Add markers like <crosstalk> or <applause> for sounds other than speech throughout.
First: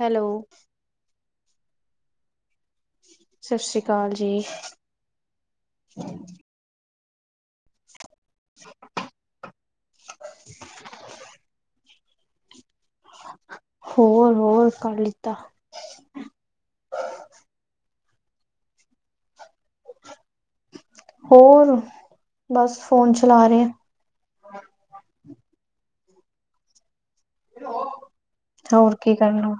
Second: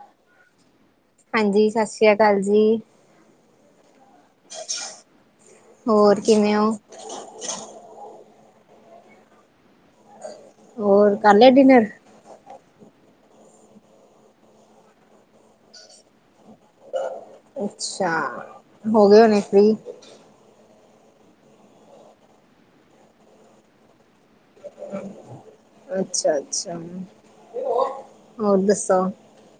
Hello. ਹਾਂਜੀ ਸਤਿ ਸ੍ਰੀ ਅਕਾਲ ਜੀ। ਸਤਿ ਸ਼੍ਰੀ ਅਕਾਲ ਜੀ। ਹੋਰ ਕਿਵੇਂ ਹੋ। <inaudible> ਹੋਰ ਕਰ ਲਿਆ ਡਿਨਰ। ਹੋਰ ਹੋਰ ਕਰ ਲਿਤਾ। ਅੱਛਾ ਹੋ ਗਏ ਹੋਣੇ ਫ੍ਰਰੀ। ਹੋਰ ਬਸ ਫੋਨ ਚਲਾ ਰਹੇ ਹਾਂ। ਅੱਛਾ ਅੱਛਾ। ਹੋਰ ਕੀ ਕਰਨਾ,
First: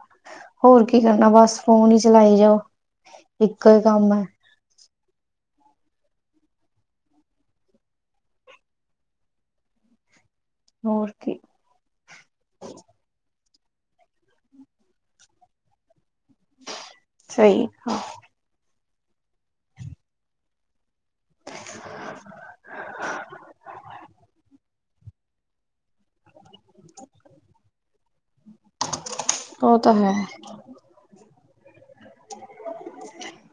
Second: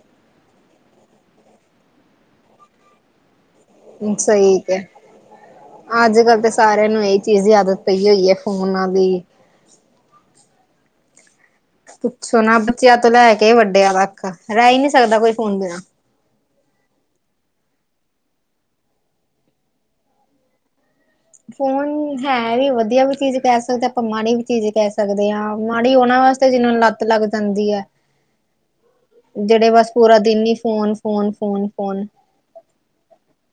ਹੋਰ ਕੀ ਕਰਨਾ ਬਸ ਫੋਨ ਹੀ ਚਲਾਈ ਜਾਓ। ਇੱਕ ਕੰਮ ਹੂੰ ਹੈ ਸਹੀ ਕਿਹਾ ਹੈ। ਅੱਜ ਕੱਲ੍ਹ ਤਾਂ ਸਾਰਿਆਂ ਨੂੰ ਇਹੀ ਚੀਜ਼ ਦੀ ਆਦਤ ਪਈ ਹੋਈ ਹੈ। ਫੋਨਾਂ ਦੀ। ਔਰ ਕੀ। ਪੁੱਛੋ ਨਾ ਬੱਚਿਆਂ ਤੋਂ ਲੈ ਕੇ ਵੱਡਿਆ ਤੱਕ ਵੱਖ ਰਹਿ ਹੀ ਨੀ ਸਕਦਾ ਕੋਈ ਫ਼ੋਨ ਬਿਨਾਂ। ਸਹੀ ਹੈ। ਫੋਨ ਹੈ ਵੀ ਵਧੀਆ ਵੀ ਚੀਜ਼ ਕਹਿ ਸਕਦੇ ਆਪਾਂ ਮਾੜੀ ਵੀ ਚੀਜ਼ ਕਹਿ ਸਕਦੇ। ਹਾਂ ਮਾੜੀ ਉਹਨਾਂ ਵਾਸਤੇ ਜਿਨਾਂ ਨੂੰ ਲੱਤ ਲੱਗ ਜਾਂਦੀ ਹੈ ਜਿਹੜੇ ਉਹ ਬਸ ਤਾਂ ਹੈ ਪੂਰਾ ਦਿਨ ਹੀ ਫੋਨ ਫੋਨ, ਫੋਨ, ਫੋਨ।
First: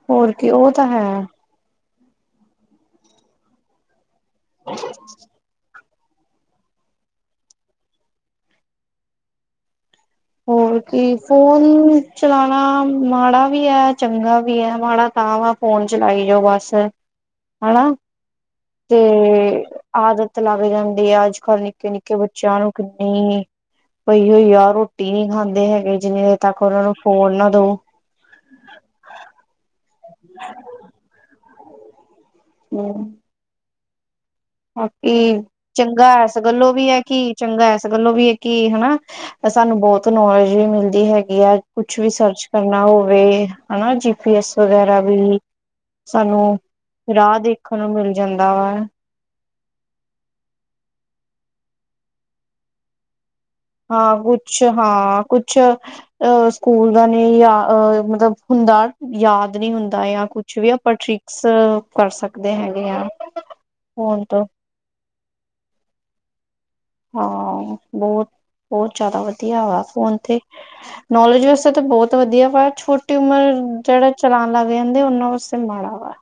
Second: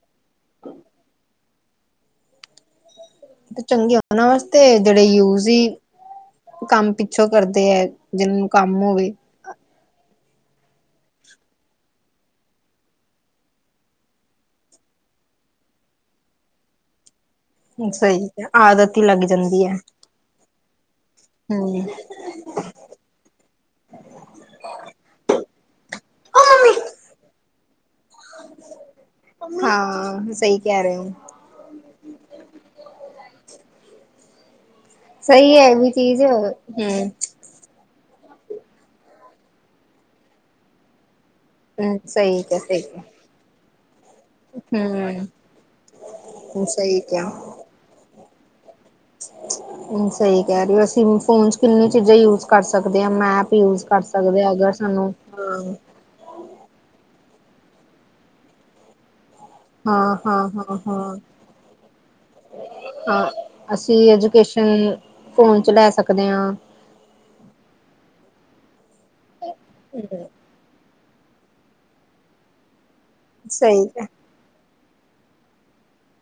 ਹੋਰ ਕੀ ਉਹ ਤਾਂ ਹੈ। ਚੰਗੇ ਉਹਨਾਂ ਵਾਸਤੇ ਜਿਹੜੇ ਯੂਜ ਈ ਕੰਮ ਪਿੱਛੋਂ ਕਰਦੇ ਹੈ ਜਿਹਨਾਂ ਨੂੰ ਕੰਮ ਹੋਵੇ। ਹੋਰ ਕੀ ਫੋਨ ਚਲਾਉਣਾ ਮਾੜਾ ਵੀ ਹੈ ਚੰਗਾ ਵੀ ਹੈ ਮਾੜਾ ਤਾਂ ਵਾ ਫੋਨ ਚਲਾਈ ਜੋ ਬਸ। ਹਨਾ ਸਹੀ। ਆਦਤ ਤੇ ਹੀ ਲੱਗ ਜਾਂਦੀ ਹੈ ਆਦਤ ਲੱਗ ਜਾਂਦੀ ਆ ਅੱਜ ਕੱਲ੍ਹ ਹਮ ਨਿੱਕੇ ਨਿੱਕੇ ਬੱਚਿਆਂ ਨੂੰ ਕਿੰਨੀ ਕੋਈ ਹੋਈ ਆ ਰੋਟੀ ਨਹੀਂ ਖਾਂਦੇ ਹੈਗੇ ਜਿੰਨੀ ਦੇਰ ਤੱਕ ਉਹਨਾਂ ਨੂੰ ਫੋਨ ਨਾ ਦਓ। ਹਾਂ ਸਹੀ ਕਹਿ ਰਹੇ ਹੋ। ਹੂੰ ਬਾਕੀ ਸਹੀ ਹੈ ਇਹ ਵੀ ਚੰਗਾ ਚੀਜ਼ ਇਸ ਗੱਲੋਂ ਵੀ ਹੈ ਹਮ ਕਿ ਚੰਗਾ ਇਸ ਗੱਲੋਂ ਵੀ ਹੈ ਕਿ ਹਨਾ ਸਾਨੂੰ ਬਹੁਤ ਨੌਲੇਜ ਵੀ ਮਿਲਦੀ ਹੈਗੀ ਆ। ਹਮ ਕੁਛ ਵੀ ਸਹੀ ਸਰਚ ਕਿਹਾ ਸਹੀ ਕਰਨਾ ਕਿਹਾ ਹੋਵੇ। ਹਨਾ ਜੀ ਪੀ ਐਸ ਵਗੈਰਾ ਵੀ ਹਮ ਸਾਨੂੰ ਸਹੀ ਰਾਹ ਦੇ ਦੇਖਣ ਨੂੰ ਮਿਲ ਜਾਂਦਾ ਵਾ। ਹੂੰ ਸਹੀ ਕਹਿ ਰਹੇ ਹੋ ਅਸੀਂ ਫੋਨ ਚ ਕਿੰਨੀਆਂ ਚੀਜ਼ਾਂ ਯੂਜ ਕਰ ਸਕਦੇ ਹਾਂ ਮੈਪ ਯੂਜ ਕਰ ਹਾਂ ਸਕਦੇ ਕੁਛ ਅਗਰ ਸਾਨੂੰ ਹਾਂ ਕੁਛ ਅ ਸਕੂਲ ਦਾ ਨੇ ਜਾਂ ਮਤਲਬ ਹੁੰਦਾ। ਯਾਦ ਨਹੀਂ ਹੁੰਦਾ ਹਾਂ ਜਾਂ ਹਾਂ ਕੁਛ ਵੀ ਹਾਂ ਆਪਾਂ ਹਾਂ ਟ੍ਰਿਕਸ ਕਰ ਸਕਦੇ ਹੈਗੇ ਆ। ਹਾਂ, ਅਸੀਂ ਫੋਨ ਤੋਂ ਐਜੂਕੇਸ਼ਨ ਆ। ਫੋਨ ਚ ਲੈ ਸਕਦੇ ਹਾਂ। ਹਾਂ ਬਹੁਤ ਬਹੁਤ ਜ਼ਿਆਦਾ ਵਧੀਆ ਵਾ ਫੋਨ ਤੇ। ਨੌਲੇਜ ਵਾਸਤੇ ਤਾਂ ਬਹੁਤ ਵਧੀਆ ਵਾ ਛੋਟੀ ਉਮਰ ਸਹੀ ਜਿਹੜਾ ਚਲਾਉਣ ਲੱਗ ਜਾਂਦੇ ਉਹਨਾਂ ਵਾਸਤੇ ਮਾੜਾ ਵਾ।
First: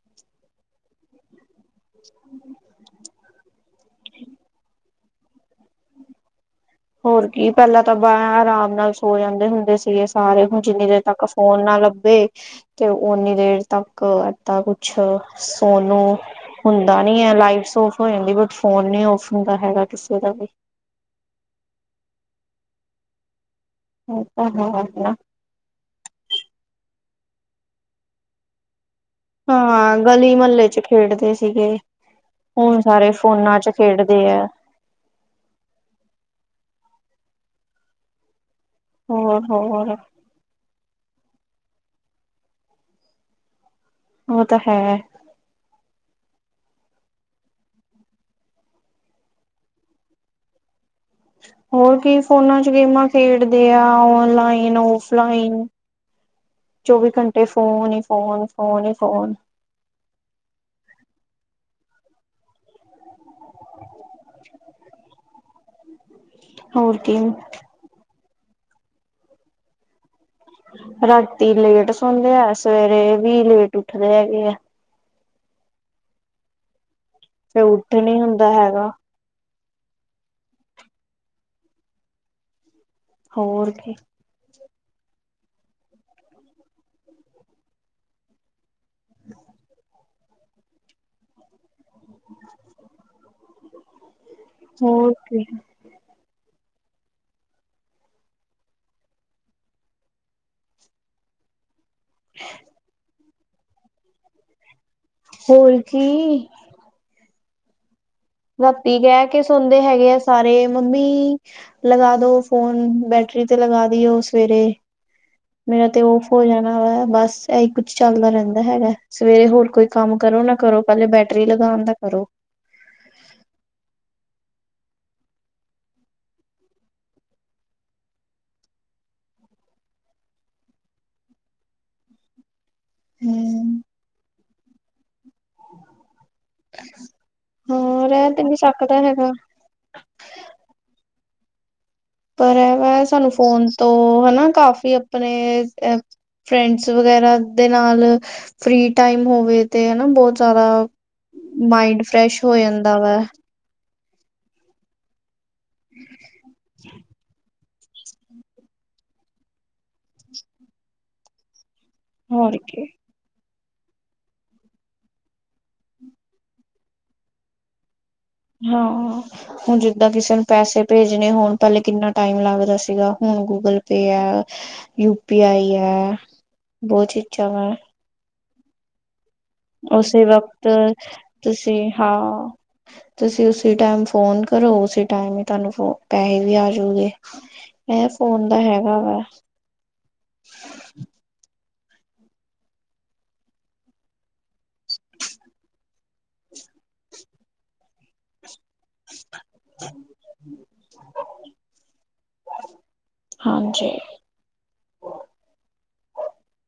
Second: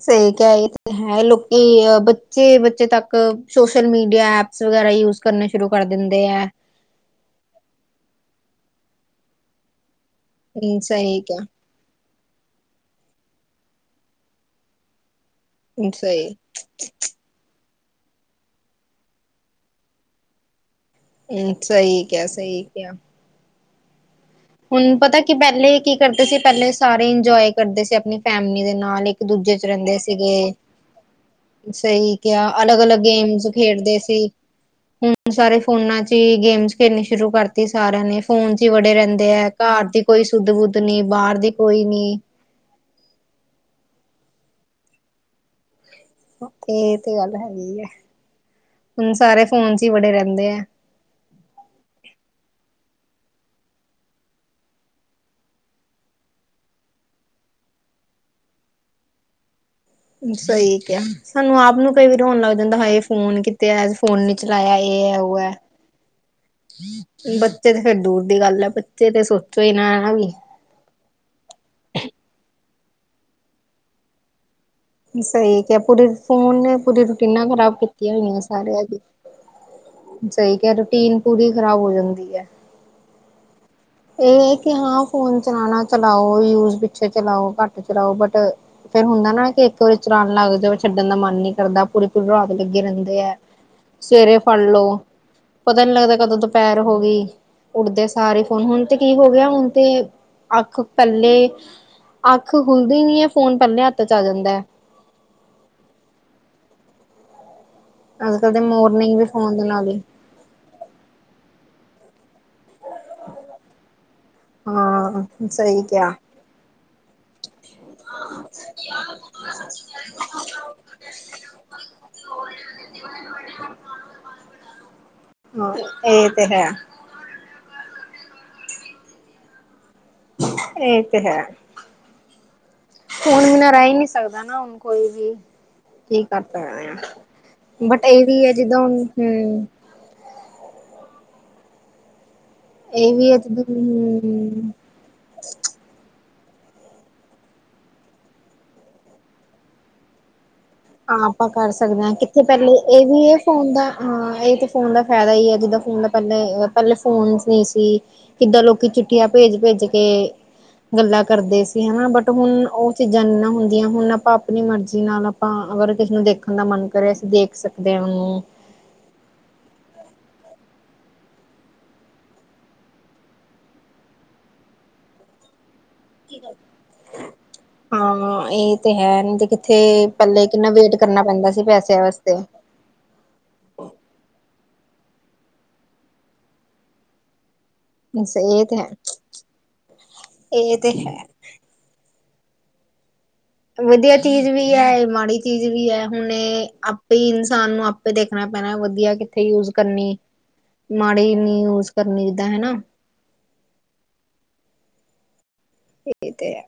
ਸਹੀ ਕਿਹਾ ਇਹ ਤੇ ਹੈ ਲੋਕੀ ਅ ਬੱਚੇ ਬੱਚੇ ਤੱਕ ਇੱਕ ਸੋਸ਼ਲ ਮੀਡੀਆ ਐਪਸ ਵਗੈਰਾ ਯੂਜ ਕਰਨੇ ਸ਼ੁਰੂ ਕਰ ਦਿੰਦੇ ਹੈ। ਹੋਰ ਕੀ ਪਹਿਲਾਂ ਤਾਂ ਬਾਹ ਆਰਾਮ ਨਾਲ ਸੋ ਜਾਂਦੇ ਹੁੰਦੇ ਸੀਗੇ। ਸਾਰੇ ਹੁਣ ਹਮ, ਜਿੰਨੀ ਦੇਰ ਸਹੀ ਤੱਕ ਕਿਹਾ ਫੋਨ ਨਾ ਲੱਭੇ ਤੇ ਓਨੀ ਦੇਰ ਤੱਕ ਤਾਂ ਕੁਛ ਹਮ, ਸੋਨੂੰ ਸਹੀ ਹੁੰਦਾ ਨੀ ਹੈ ਲਾਈਟ ਔਫ ਹੋ ਜਾਂਦੀ ਬਟ ਫੋਨ ਨੀ ਔਫ ਹੁੰਦਾ ਹੈਗਾ ਕਿਸੇ ਦਾ ਵੀ। ਹੂੰ ਸਹੀ ਕਿਹਾ ਸਹੀ ਕਿਹਾ। ਹੁਣ ਹੋਰ <unintelligible> ਪਤਾ ਕਿ ਪਹਿਲੇ ਕੀ ਕਰਦੇ ਸੀ ਪਹਿਲੇ ਸਾਰੇ ਇੰਜੋਏ ਕਰਦੇ ਸੀ ਆਪਣੀ ਫੈਮਿਲੀ ਦੇ ਨਾਲ ਇੱਕ ਦੂਜੇ ਚ ਰਹਿੰਦੇ ਹਾਂ ਗਲੀ ਸੀਗੇ ਮਹੱਲੇ ਚ ਖੇਡਦੇ ਸੀਗੇ ਸਹੀ ਕਿਹਾ ਹੁਣ ਅਲੱਗ-ਅਲੱਗ ਸਾਰੇ ਗੇਮਸ ਫੋਨਾਂ ਚ ਖੇਡਦੇ ਸੀ ਆ। ਹੁਣ ਸਾਰੇ ਫੋਨਾਂ ਚ ਹੀ ਗੇਮਸ ਖੇਡਣੀ ਸ਼ੁਰੂ ਕਰਤੀ ਸਾਰਿਆਂ ਨੇ ਫੋਨ ਚ ਹੀ ਬੜੇ ਰਹਿੰਦੇ। ਹੋਰ ਘਰ ਹੋਰ ਦੀ ਕੋਈ ਸੁੁੱਧ ਬੁੱਧ ਨੀ ਬਾਹਰ ਦੀ ਕੋਈ ਨੀ। ਉਹ ਤਾਂ ਹੈ। ਇਹ ਤੇ ਗੱਲ ਹੈਗੀ ਹੈ ਹੁਣ ਸਾਰੇ ਫੋਨ ਚ ਹੀ ਬੜੇ ਰਹਿੰਦੇ ਆ। ਹੋਰ ਕੀ ਫੋਨਾਂ ਚ ਗੇਮਾਂ ਖੇਡਦੇ ਆ ਓਨਲਾਈਨ ਔਫਲਾਈਨ। ਚੌਵੀ ਘੰਟੇ ਫੋਨ ਹੀ ਫੋਨ ਫੋਨ ਹੀ ਫੋਨ। ਸਹੀ ਕਿਹਾ ਸਾਨੂੰ ਆਪ ਨੂੰ ਕਈ ਵਾਰੀ ਹੋਣ ਲੱਗ ਜਾਂਦਾ ਹਾ ਫੋਨ ਕਿਤੇ ਐ ਫੋਨ ਨੀ ਚਲਾਇਆ ਇਹ ਹੈ ਉਹ ਹੈ। ਹੋਰ ਕੀ ਬੱਚੇ ਤੇ ਫਿਰ ਦੂਰ ਦੀ ਗੱਲ ਆ ਬੱਚੇ ਤੇ ਸੋਚੋ ਹੀ ਨਾ ਹਨਾ ਵੀ। ਰਾਤੀ ਲੇਟ ਸੌਣਦੇ ਆ ਸਵੇਰੇ ਵੀ ਲੇਟ ਉੱਠਦੇ ਹੈਗੇ ਆ। ਸਹੀ ਕਿਹਾ ਪੂਰੀ ਫੋਨ ਨੇ ਪੂਰੀ ਰੂਟੀਨਾ ਫਿਰ ਖ਼ਰਾਬ ਉੱਠ ਕੀਤੀਆਂ ਨੀ ਹੋਈਆਂ ਹੁੰਦਾ ਸਾਰੀਆਂ ਹੈਗਾ ਦੀ। ਸਹੀ ਕਿਹਾ ਹੈ ਰੂਟੀਨ ਪੂਰੀ ਖ਼ਰਾਬ ਹੋ ਜਾਂਦੀ ਹੈ। ਹੋਰ ਕੀ। ਇਹ ਹੈ ਕਿ ਹਾਂ ਫੋਨ ਚਲਾਉਣਾ ਚਲਾਓ ਯੂਜ ਪਿੱਛੇ ਚਲਾਓ ਘੱਟ ਚਲਾਓ ਬਟ ਫਿਰ ਹੁੰਦਾ ਨਾ ਕਿ ਇੱਕ ਵਾਰੀ ਚਲਾਨ ਲੱਗ ਜੇ ਉਹ ਛੱਡਣ ਦਾ ਮਨ ਨਹੀਂ ਕਰਦਾ ਪੂਰੀ ਪੂਰੀ ਰਾਤ ਲੱਗੇ ਰਹਿੰਦੇ ਹੈ। ਸਵੇਰੇ ਫੜ ਲੋ ਹੋਰ ਕੀ ਪਤਾ ਨੀ ਲੱਗਦਾ ਕਦੋਂ ਦੁਪਹਿਰ ਹੋ ਗਈ ਉਠਦੇ ਸਾਰ ਹੀ ਹੁਣ ਹੁਣ ਤੇ ਕੀ ਹੋ ਗਿਆ ਹੁਣ ਤੇ ਅੱਖ ਪਹਿਲੇ ਅੱਖ ਖੁੱਲਦੀ ਨਹੀਂ ਹੈ ਫੋਨ ਪਹਿਲੇ ਹੱਥ ਚ ਆ ਜਾਂਦਾ ਹੈ। ਹੋਰ ਕੀ। ਅੱਜ ਕੱਲ ਦੇ ਰਾਤੀ ਮੋਰਨਿੰਗ ਵੀ ਕਹਿ ਕੇ ਫੋਨ ਦੇ ਸੁਣਦੇ ਨਾਲ ਹੀ ਹੈਗੇ ਆ। ਸਾਰੇ ਮੰਮੀ ਲਗਾ ਦੋ ਫੋਨ ਬੈਟਰੀ ਤੇ ਲਗਾ ਦੀਓ ਉਸ ਸਵੇਰੇ ਹਾਂ ਸਹੀ ਮੇਰਾ ਤੇ ਕਿਹਾ ਔਫ ਹੋ ਜਾਣਾ ਵਾ ਬਸ। ਇਹੀ ਕੁੱਛ ਚੱਲਦਾ ਰਹਿੰਦਾ ਹੈਗਾ ਸਵੇਰੇ ਹੋਰ ਕੋਈ ਕੰਮ ਕਰੋ ਨਾ ਕਰੋ ਪਹਿਲੇ ਬੈਟਰੀ ਲਗਾਉਣ ਦਾ ਕਰੋ। ਇਹ ਤੇ ਹੈ। ਇਹ ਤੇ ਹੈ। ਫੋਨ ਬਿਨਾ ਹੂੰ। ਰਹਿ ਨੀ ਸਕਦਾ ਨਾ ਹੁਣ ਕੋਈ ਵੀ ਕੀ ਕਰ ਸਕਦੇ ਆ। ਬਟ ਹਾਂ ਇਹ ਰਹਿ ਤੇ ਵੀ ਹੈ ਨੀ ਜਿੱਦਾਂ ਸਕਦਾ ਹੁਣ ਹੈਗਾ। ਹੂੰ। ਪਰ ਇਹ ਵਾ ਸਾਨੂੰ ਵੀ ਹੈ ਜਿੱਦਾਂ ਫੋਨ ਤੋਂ ਹਨਾ ਹਮ ਕਾਫੀ ਆਪਣੇ ਫਰੈਂਡਸ ਵਗੈਰਾ ਦੇ ਨਾਲ ਫ੍ਰੀ ਟਾਈਮ ਹੋਵੇ ਤੇ ਹਨਾ ਬਹੁਤ ਜ਼ਿਆਦਾ ਹਾਂ ਆਪਾਂ ਕਰ ਸਕਦੇ ਮਾਇੰਡ ਹਾਂ ਕਿੱਥੇ ਫਰੈਸ਼ ਹੋ ਪਹਿਲੇ ਜਾਂਦਾ ਇਹ ਵਾ ਵੀ ਹੈ ਫੋਨ ਦਾ ਆਂ ਏਹ ਤਾਂ ਫੋਨ ਦਾ ਫੈਦਾ ਈ ਐ ਜਿੱਦਾਂ ਫੋਨ ਦਾ ਪੈਲੇ-ਪੈਲੇ ਫੋਨਸ ਨਹੀਂ ਸੀ। ਕਿੱਦਾਂ ਲੋਕੀ ਚਿੱਠੀਆਂ ਭੇਜ-ਭੇਜ ਕੇ ਗੱਲਾਂ ਕਰਦੇ ਸੀ। ਹਨਾ ਬਟ ਹੋਰ ਹੁਨ ਕੀ ਉਹ ਚੀਜ਼ਾਂ ਨੀ ਨਾ ਹੁੰਦੀਆਂ ਹੁਣ ਆਪਾਂ ਆਪਨੀ ਮਰਜ਼ੀ ਨਾਲ ਹਾਂ ਅਗਰ ਕਿਸੇ ਨੂੰ ਦੇਖਨ ਦਾ ਮਨ ਕਰੇ ਅਸੀਂ ਦੇਖ ਸਕਦੇ ਆਂ ਓਨੂੰ। ਹਾਂ। ਹੁਨ ਜਿੱਦਾਂ ਕਿਸੇ ਨੂੰ ਪੈਸੇ ਭੇਜਨੇ ਹੋਨ ਪੈਲੇ ਕਿੰਨਾ ਟਾਈਮ ਲੱਗਦਾ ਸੀਗਾ ਹੁਨ ਗੂਗਲ ਪੇ ਐ। ਯੂ ਪੀ ਆਈ ਐ। ਹਾਂ ਏਹ ਤੇ ਹੈ ਨੀ ਤੇ ਥੇ ਉਸੇ ਪਹਿਲੇ ਵਕਤ ਕਿੰਨਾ ਵੇਟ ਕਰਨਾ ਪੈਂਦਾ ਸੀ ਤੁਸੀਂ ਪੈਸਿਆਂ ਵਾਸਤੇ। ਹਾਂ ਤੁਸੀਂ ਉਸੀ ਟਾਈਮ ਫੋਨ ਕਰੋ ਉਸੇ ਟਾਈਮ ਈ ਤੁਹਾਨੂੰ ਪੈਸੇ ਵੀ ਆਜੂਗੇ। ਐ ਫੋਨ ਦਾ ਹੈਗਾ ਵਾ। ਏਹ ਤੇ ਹੈ। ਵਦੀਆ ਚੀਜ਼ ਵੀ ਐ ਇਹ ਮਾੜੀ ਚੀਜ਼ ਵੀ ਐ ਹੁਨ ਇਹ ਆਪੇ ਇਨਸਾਨ ਨੂੰ ਆਪੇ ਦੇਖਨਾ ਪੈਨਾ ਵਦੀ ਵਦੀਆ ਕਿੱਥੇ ਯੂਜ ਕਰਨੀ ਮਾੜੀ ਇਨੀ ਯੂਜ ਕਰਨੀ ਜਿਦਾਂ ਹਨਾ। ਹਾਂਜੀ। ਏ ਤੇ ਹੈ।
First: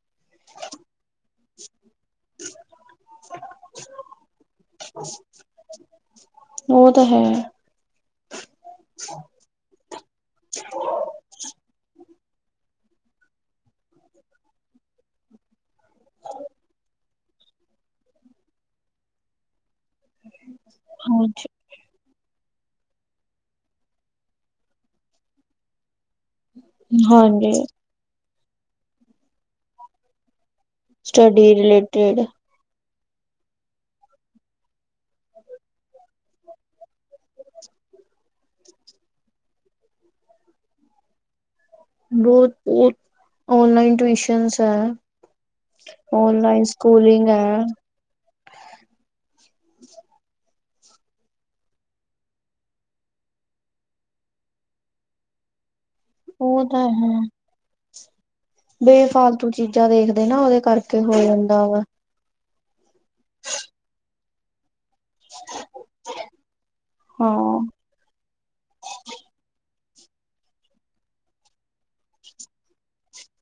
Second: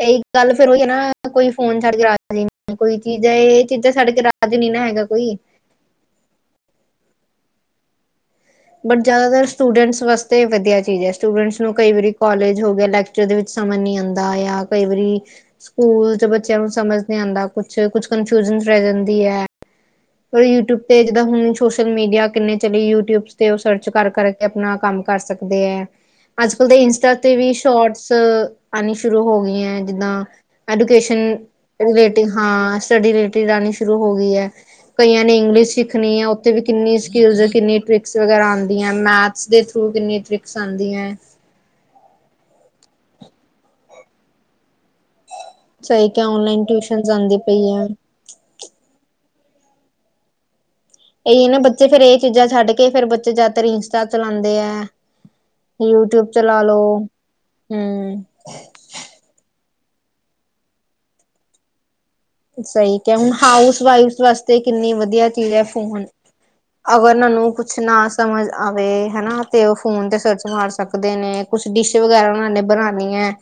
ਇਹੀ ਗੱਲ ਫਿਰ ਓਹੀ ਐ ਨਾ ਕੋਈ ਫੋਨ ਛੱਡ ਕੇ ਆ ਕੋਈ ਚੀਜ਼ ਏ ਚੀਜ਼ਾਂ ਛਡ ਕੇ ਰਾਜ ਨੀ ਨਾ ਹੈਗਾ ਕੋਈ। ਓ ਤਾਂ ਹੈ। ਬਟ ਜ਼ਿਆਦਾਤਰ ਸਟੂਡੈਂਟਸ ਵਾਸਤੇ ਵਦੀਆ ਚੀਜ਼ ਐ ਸਟੂਡੈਂਟਸ ਨੂੰ ਕਈ ਵਾਰੀ ਕੋਲਜ ਹੋ ਗਿਆ ਲਾਇਕ ਲੈਕਚਰ ਦੇ ਵਿੱਚ ਸਮਝ ਨੀ ਆਂਦਾ ਜਾਂ ਕਈ ਵਾਰੀ ਸਕੂਲ ਚ ਬੱਚਿਆਂ ਨੂੰ ਸਮਝ ਨੀ ਆਂਦਾ ਕੁੱਛ-ਕੁੱਛ ਕਨਫਿਊਜਨ ਰੈ ਜਾਂਦੀ ਐ। ਕੋਈ ਟੁੱਟੇ ਜਿੱਦਾਂ ਹਾਂਜੀ ਹੂੰ ਸੋਸ਼ਲ ਮੀਡੀਆ ਕਿੰਨੇ ਚਲੀ ਯਟਿਊਬਜ਼ ਤੇ ਓ ਸਰਚ ਕਰ-ਕਰ ਕੇ ਆਪਨਾ ਕੰਮ ਕਰ ਸਕਦੇ ਐ। ਅੱਜ-ਕੱਲ ਤੇ ਇੰਸਟਾ ਤੇ ਵੀ ਹਾਂਜੀ ਸ਼ੋਰਟਸ ਆਨੀ ਸ਼ੁਰੂ ਹੋ ਗਈ ਐ ਜਿੱਦਾਂ ਐਡੂਕੇਸ਼ਨ ਰਿਲੇਟਿਡ ਹਾਂ ਸਟੱਡੀ ਰਿਲੇਟਿਡ ਆਣੀ ਸ਼ੁਰੂ ਹੋ ਗਈ ਐ। ਕਈਆਂ ਨੇ ਇੰਗਲਿਸ਼ ਸਿੱਖਨੀ ਐ ਓਥੇ ਵੀ ਕਿੰਨੀ ਸਕਿੱਲਜ਼ ਕਿੰਨੀ ਟ੍ਰਿਕਸ ਵਗੈਰਾ ਆਂਦੀਆਂ ਐ ਮੈਥਸ ਦੇ ਥਰੂ ਕਿੰਨੀ ਟਰਿਕ ਸਾਂਦੀਐ ‌। ਬੋਤ-ਬੋਤ ਔਨਲਾਈਨ ਟਿਊਸ਼ਨਸ ਐ। ਸਹੀ ਕਿਆ ਔਨਲਾਈਨ ਟਿਊਸ਼ਨਸ ਸਕੂਲਿੰਗ ਆਂਦੀ ਐ। ਪਈ ਆ। ਇਹੀ ਨਾ ਬੱਚੇ ਫੇਰ ਇਹ ਚੀਜ਼ਾਂ ਛੱਡ ਕੇ ਫੇਰ ਬੱਚੇ ਜਿਆਦਾਤਰ ਇੰਸਟਾ ਚਲਾਂਦੇ ਐ। ਯੂਟਿਊਬ ਚਲਾ ਉਹ ਲੋ, ਤਾਂ ਹੈ ਹੂੰ। ਬੇਫਾਲਤੂ ਚੀਜ਼ਾਂ ਦੇਖਦੇ ਨਾ ਓਦੇ ਕਰਕੇ ਹੋ ਜਾਂਦਾ ਵਾ। ਸਈ ਕਿਆ ਹੁਨ ਹਾਊਸ ਵਾਈਫਸ ਵਾਸਤੇ ਕਿੰਨੀ ਵਦੀਆ ਚੀਜ਼ ਐ ਫੋਨ। ਅਗਰ ਓਨਾਂ ਹਾਂ ਨੂੰ ਕੁਛ ਨਾ ਸਮਝ ਆਵੇ ਹਨਾ ਤੇ ਓ ਫੋਨ ਤੇ ਸਰਚ ਮਾਰ ਸ ਸਕਦੇ ਨੇ ਕੁਛ ਡਿਸ਼ ਵਗੈਰਾ ਓਨਾਂ ਨੇ ਬਨਾਣੀ ਐ।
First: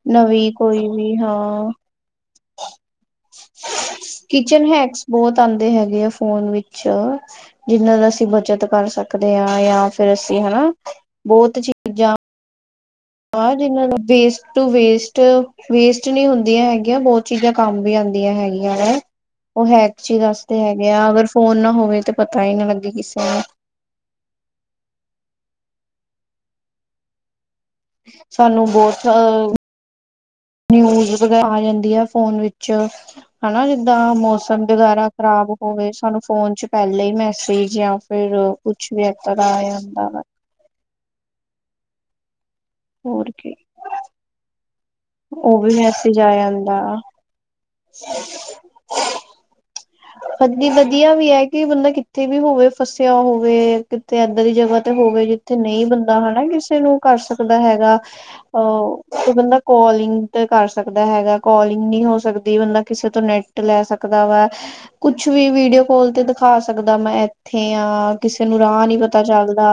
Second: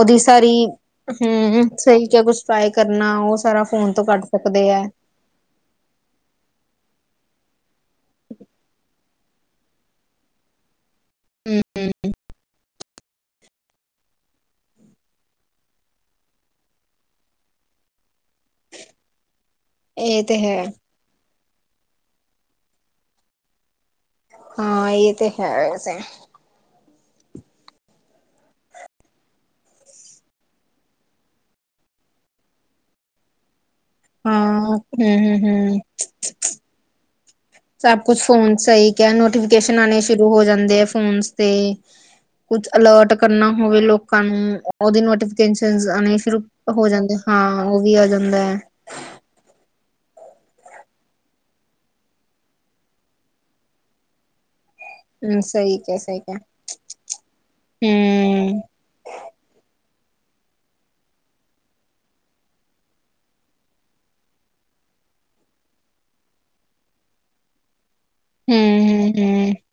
ਓਦੀ ਨਵੀਂ ਸਾਰੀ ਕੋਈ ਵੀ ਹਾਂ ਹੂੰ ਸਈ ਕਿਆ ਕੁਛ ਪਾਏ ਨਾ ਓ ਸਾਰਾ ਫੋਨ ਤੋਂ ਕੱਢ ਸਕਦੇ ਐ। ਬੋਤ ਆਂਦੇ ਹੈਗੇ ਆ ਫੋਨ ਵਿੱਚ, ਜਿੰਨਾਂ ਦਾ ਅਸੀਂ ਬੱਚਤ ਕਰ ਸਕ ਸਕਦੇ ਆ ਜਾਂ ਫਿਰ ਅਸੀਂ ਹਨਾ ਬੋਤ ਹਮ ਚੀਜ਼ਾਂ ਆਂ ਜਿਨਾਂ ਨੂੰ ਵੇਸਟ ਟੂ ਵੇਸਟ ਵੇਸਟ ਨੀ ਹੁੰਦੀਆਂ ਹੈਗੀਆਂ ਬੋਤ ਚੀਜ਼ਾਂ ਕੰਮ ਵੀ ਆਂਦੀਆਂ ਹੈਗੀਆਂ ਨੇ। ਓ ਹੈਕਚੀ ਇਹ ਤੇ ਦੱਸਦੇ ਹੈ ਹੈਗੇ ਆ ਅਗਰ ਫੋਨ ਨਾ ਹੋਵੇ ਤਾਂ ਪਤਾ ਈ ਨਾ ਲੱਗੇ ਕਿਸੇ ਨੂੰ। ਹਾਂ ਏ ਤੇ ਹੈ ਵੈਸੇ। ਸਾਨੂੰ ਬੋਤ ਅ ਨਿਊਜ਼ ਵਗੈਰਾ ਆ ਜਾਂਦੀ ਐ, ਫੋਨ ਵਿੱਚ। ਹਨਾ ਜਿੱਦਾਂ ਹਾਂ ਮੌਸਮ ਹਮ ਵਗੈਰਾ ਹਮ ਖ਼ਰਾਬ ਹਮ ਹੋਵੇ ਸਾਨੂੰ ਫੋਨ 'ਚ ਪੈਲੇ ਈ ਮੈ ਸਭ ਕੁਛ ਫੋਨ ਸਈ ਕੈ ਦਾ ਆ ਨੋਟੀਫਿਕੇਸ਼ਨ ਆਨੇ ਜਾਂਦਾ ਵਾ ਸ਼ੁਰੂ ਹੋ ਜਾਂਦੇ ਐ। ਫੋਨਸ ਤੇ ਕੁਛ ਅਲਰਟ ਹੋਰ ਕਰਨਾ ਕੀ ਹੋਵੇ ਲੋਕਾਂ ਨੂੰ। ਓਦੇ ਉਹ ਵੀ ਨੋਟੀਫਿਕੇਸ਼ਨ ਆਨੇ ਮੈਸੇਜ ਆ ਸ਼ੁਰੂ ਜਾਂਦਾ ਹੋ ਜਾਂਦੇ ਹਾਂ, ਓ ਵੀ ਆ ਜਾਂਦੈ। <inaudible> ਹਾਂਜੀ ਵਧੀਆ, ਵੀ ਐ ਕਿ ਬੰਦਾ ਕਿੱਥੇ ਵੀ ਹੋਵੇ ਫਸਿਆ ਹੋਵੇ ਕਿਤੇ ਏਦਾਂ ਦੀ ਜਗ੍ਹਾ ਹੋਵੇ ਹਮ ਜਿੱਥੇ ਸਹੀ ਨਈ ਕਿਹਾ ਸਹੀ ਬੰਦਾ ਕਿਹਾ ਹਨਾ ਕਿਸੇ ਨੂੰ ਕਰ ਸਕਦਾ ਹੈਗਾ ਹਮ ਓ ਤੇ ਬੰਦਾ ਕੋਲਿੰਗ ਤੇ ਕਰ ਸਕਦਾ ਹੈਗਾ, ਕੋਲਿੰਗ ਨੀ ਹੋ ਸਕਦੀ ਬੰਦਾ ਕਿਸੇ ਤੋਂ ਨੈਟ ਟ ਲੈ ਸਕਦਾ ਵਾ, ਕੁਛ ਵੀ ਵੀਡੀਓ ਕਾਲ ਤੇ ਦਿਖਾ ਸਕਦਾ ਮੈਂ ਐਥੇ ਆ। ਕਿਸੇ ਨੂੰ ਰਾਹ ਹਮ ਨੀ ਹਮ ਪਤਾ ਹਮ ਚੱਲਦਾ।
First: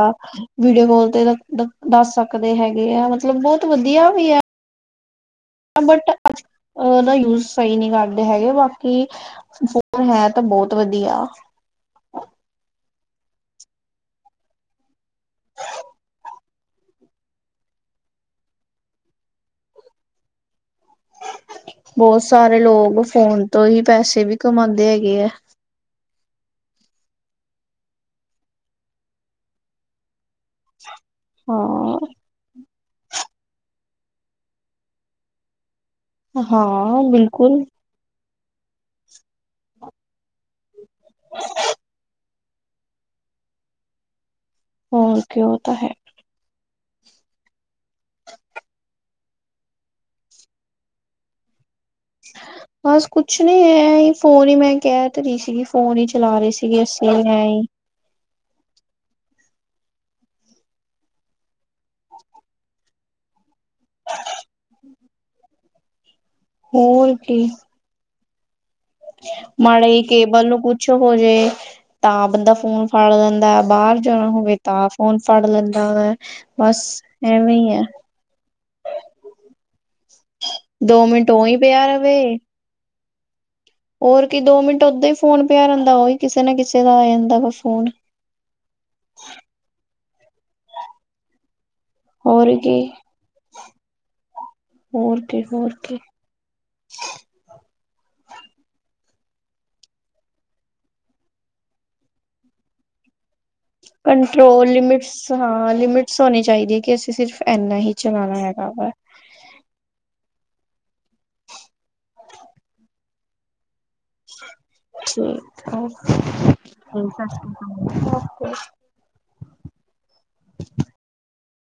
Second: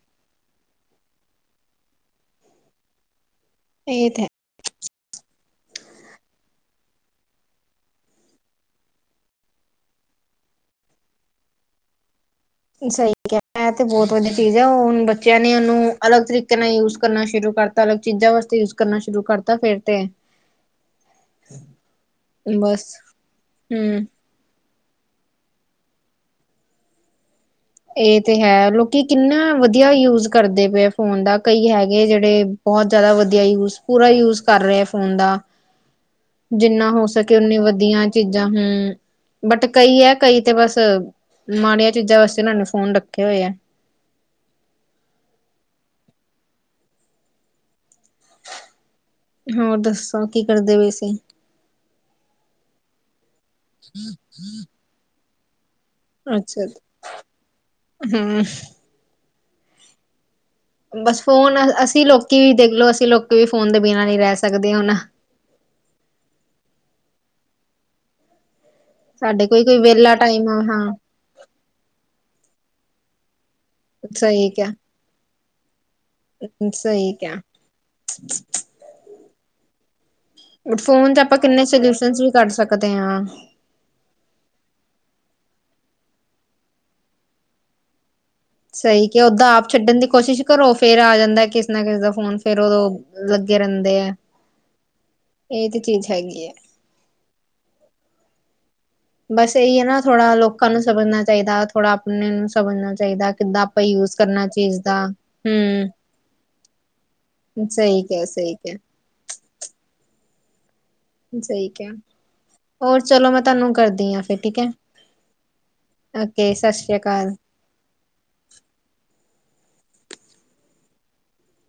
ਵੀਡੀਓ ਕਾਲ ਤੇ <unintelligible> ਦੱਸ ਸਕਦੇ ਹੈਗੇ ਆ, ਮਤਲਬ ਬੋਤ ਵਧੀਆ ਇਹ ਤੇ ਵੀ ਐ। ਬਟ ਅੱਜ ਓਦਾ ਯੂਜ ਸਈ ਨੀ ਕਰਦੇ ਹੈਗੇ ਬਾਕੀ ਫੋਨ ਹੈ ਤਾ ਬੋਤ ਵਧੀਆ। ਸਈ ਕਯਾ ਐ ਤੇ ਬੋਤ ਵਧੀਆ ਚੀਜ਼ ਐ, ਹੁਨ ਬੱਚਿਆਂ ਨੇ ਓਨੂੰ ਅਲੱਗ ਤਰੀਕੇ ਨਾਲ ਯੂਜ ਕਰਨਾ ਸ਼ੁਰੂ ਕਰ ਦਿ ਤਾ ਅਲਗ ਚੀਜ਼ਾਂ ਵਾਸਤੇ ਯੂਜ ਕਰਨਾ ਸ਼ੁਰੂ ਕਰਤਾ ਫਿਰ ਤੇ ਬੋਤ ਸਾਰੇ ਬਸ ਲੋਕ ਫੋਨ ਤੋਂ ਹੀ ਹਮ ਪੈਸੇ ਵੀ ਕਮਾਂਦੇ ਹੈਗੇ ਐ। ਏ ਤੇ ਹੈ ਲੋਕੀ ਕਿੰਨਾ ਵਧੀਆ ਯੂਜ ਕਰਦੇ ਪਏ ਫੋਨ ਦਾ, ਕਈ ਹਾਂ ਹੈਗੇ ਜੇੜੇ ਬੋਤ ਜਾਦਾ ਵਧੀਆ ਯੂਜ, ਪੂਰਾ ਯੂਜ ਕਰ ਰਏ ਫੋਨ ਦਾ। ਜਿੰਨਾ ਹਾਂ ਹੋ ਸਕੇ ਬਿਲਕੁਲ ਉਨੀ ਵਧੀਆ ਚੀਜ਼ਾਂ ਹੂੰ, ਬਟ ਕਈ ਹੈ ਕਈ ਤੇ ਬਸ ਮਾੜੀਆਂ ਚੀਜ਼ਾਂ ਵਸ ਏਨਾਂ ਨੇ ਫੋਨ ਰੱਖੇ ਹੋਏ ਐ। ਹੋਰ ਕਿ ਓ ਤਾਂ ਹੈ। ਹੋਰ ਦੱਸੋ ਕੀ ਕਰਦੇਂ ਪਏ ਸੀ? ਬਸ ਕੁਛ ਨੀ ਐ ਈ ਫੋਨ ਈ ਮੈਂ ਕੈ ਤੇ ਰੀ ਸੀਗੀ ਫੋਨ ਈ ਚਲਾਂ ਰੇ ਅੱਛਾ ਸੀਗੀ ਅੱਸੀਂ ਐਈ। ਹੂੰ। ਬਸ ਫੋਨ ਅਸੀਂ ਲੋਕੀ ਵੀ ਦੇਖਲੋ, ਅਸੀਂ ਲੋਕੀ ਵੀ ਫੋਨ ਦੇ ਬਿਨਾਂ ਨੀ ਰੈ ਸਕਦੇ ਹੁਨ। ਹੋਰ ਕੀ ਸਾਡੇ ਕੋਈ ਕੋਈ ਮਾੜਾ ਜੇ ਵਿਹਲਾ ਕੇਬਲ ਟਾਈਮ ਨੂੰ ਹਾਂ ਕੁੱਛ ਹੋ ਜੇ ਤਾਂ ਬੰਦਾ ਫੋਨ ਫੜ ਲੈਂਦਾ, ਬਾਰ ਜਾਣਾ ਸਹੀ ਹੋਵੇ ਕਿਹਾ ਤਾਂ ਫੋਨ ਫੜ ਲੈਂਦਾ ਹੈਗਾ। ਬਸ ਸਹੀ ਕਿਹਾ ਐਵੇਂ ਈ ਐ। ਫੋਨ 'ਚ ਆਪਾਂ ਕਿੰਨੇ ਸੋਲਿਊਸ਼ਨ ਵੀ ਕੱਢ ਸਕਦੇ ਆਂ। ਔਰ ਕੀ ਦੋ ਮਿੰਟ ਉਦਾਂ ਹੀ ਫੋਨ ਪਿਆ ਰੈਦਾ ਓਹੀ ਕਿਸੇ ਨਾ ਕਿਸੇ ਦਾ ਆ ਜਾਂਦਾ ਵਾ ਫੋਨ। ਸਈ ਕਯਾ ਓਦਾਂ ਆਪ ਛੱਡਨ ਦੀ ਕੋਸ਼ਿਸ਼ ਕਰੋ ਫੇਰ ਆ ਜਾਂਦਾ ਕਿਸੇ ਨਾ ਕਿਸੇ ਦਾ ਫੋਨ ਹੋਰ ਫੇਰ ਕੀ ਓਦੋਂ ਲੱਗੇ ਰੈਂਦੇ ਐ, ਹੋਰ ਕੀ ਏ ਹੋਰ ਤੇ ਕੀ ਚੀਜ਼ ਹੈਗੀ‌ ਏ। ਬਸ ਏਈ ਹੈ ਨਾ ਥੋੜਾ ਲੋਕਾਂ ਨੂੰ ਸਮਝਨਾ ਚਾਈਦਾ ਥੋੜ੍ਹਾ ਅਪਨੇ ਨੂੰ ਸਮਝਨਾ ਚਾਈਦਾ ਕਿੱਦਾਂ ਆਪਾਂ ਯੂਜ ਕਰਨਾ ਕੰਟਰੋਲ ਚੀਜ਼ ਦਾ। ਲਿਮਿਟਸ ਹਾਂ ਹੂੰ ਲਿਮਿਟਸ ਹੋਨੀ ਚਾਈਦੀ ਐ ਕਿ ਅਸੀਂ ਸਿਰਫ਼ ਏਨਾਂ ਹੀ ਸਹੀ ਕਿਹਾ ਚਲਾਣਾ ਸਹੀ ਹੈਗਾ ਕਿਹਾ ਵਾ‌। ਸਈ ਕਯਾ ਹੋਰ ਚਲੋ ਮੈਂ ਤੁਹਾਨੂੰ ਕਰਦੀ ਆਂ ਫਿਰ ਠੀਕ ਐ, ਓਕੇ ਸਸ ਸ੍ਰੀ ਸਤਿ ਅਕਾਲ। ਓਕੇ।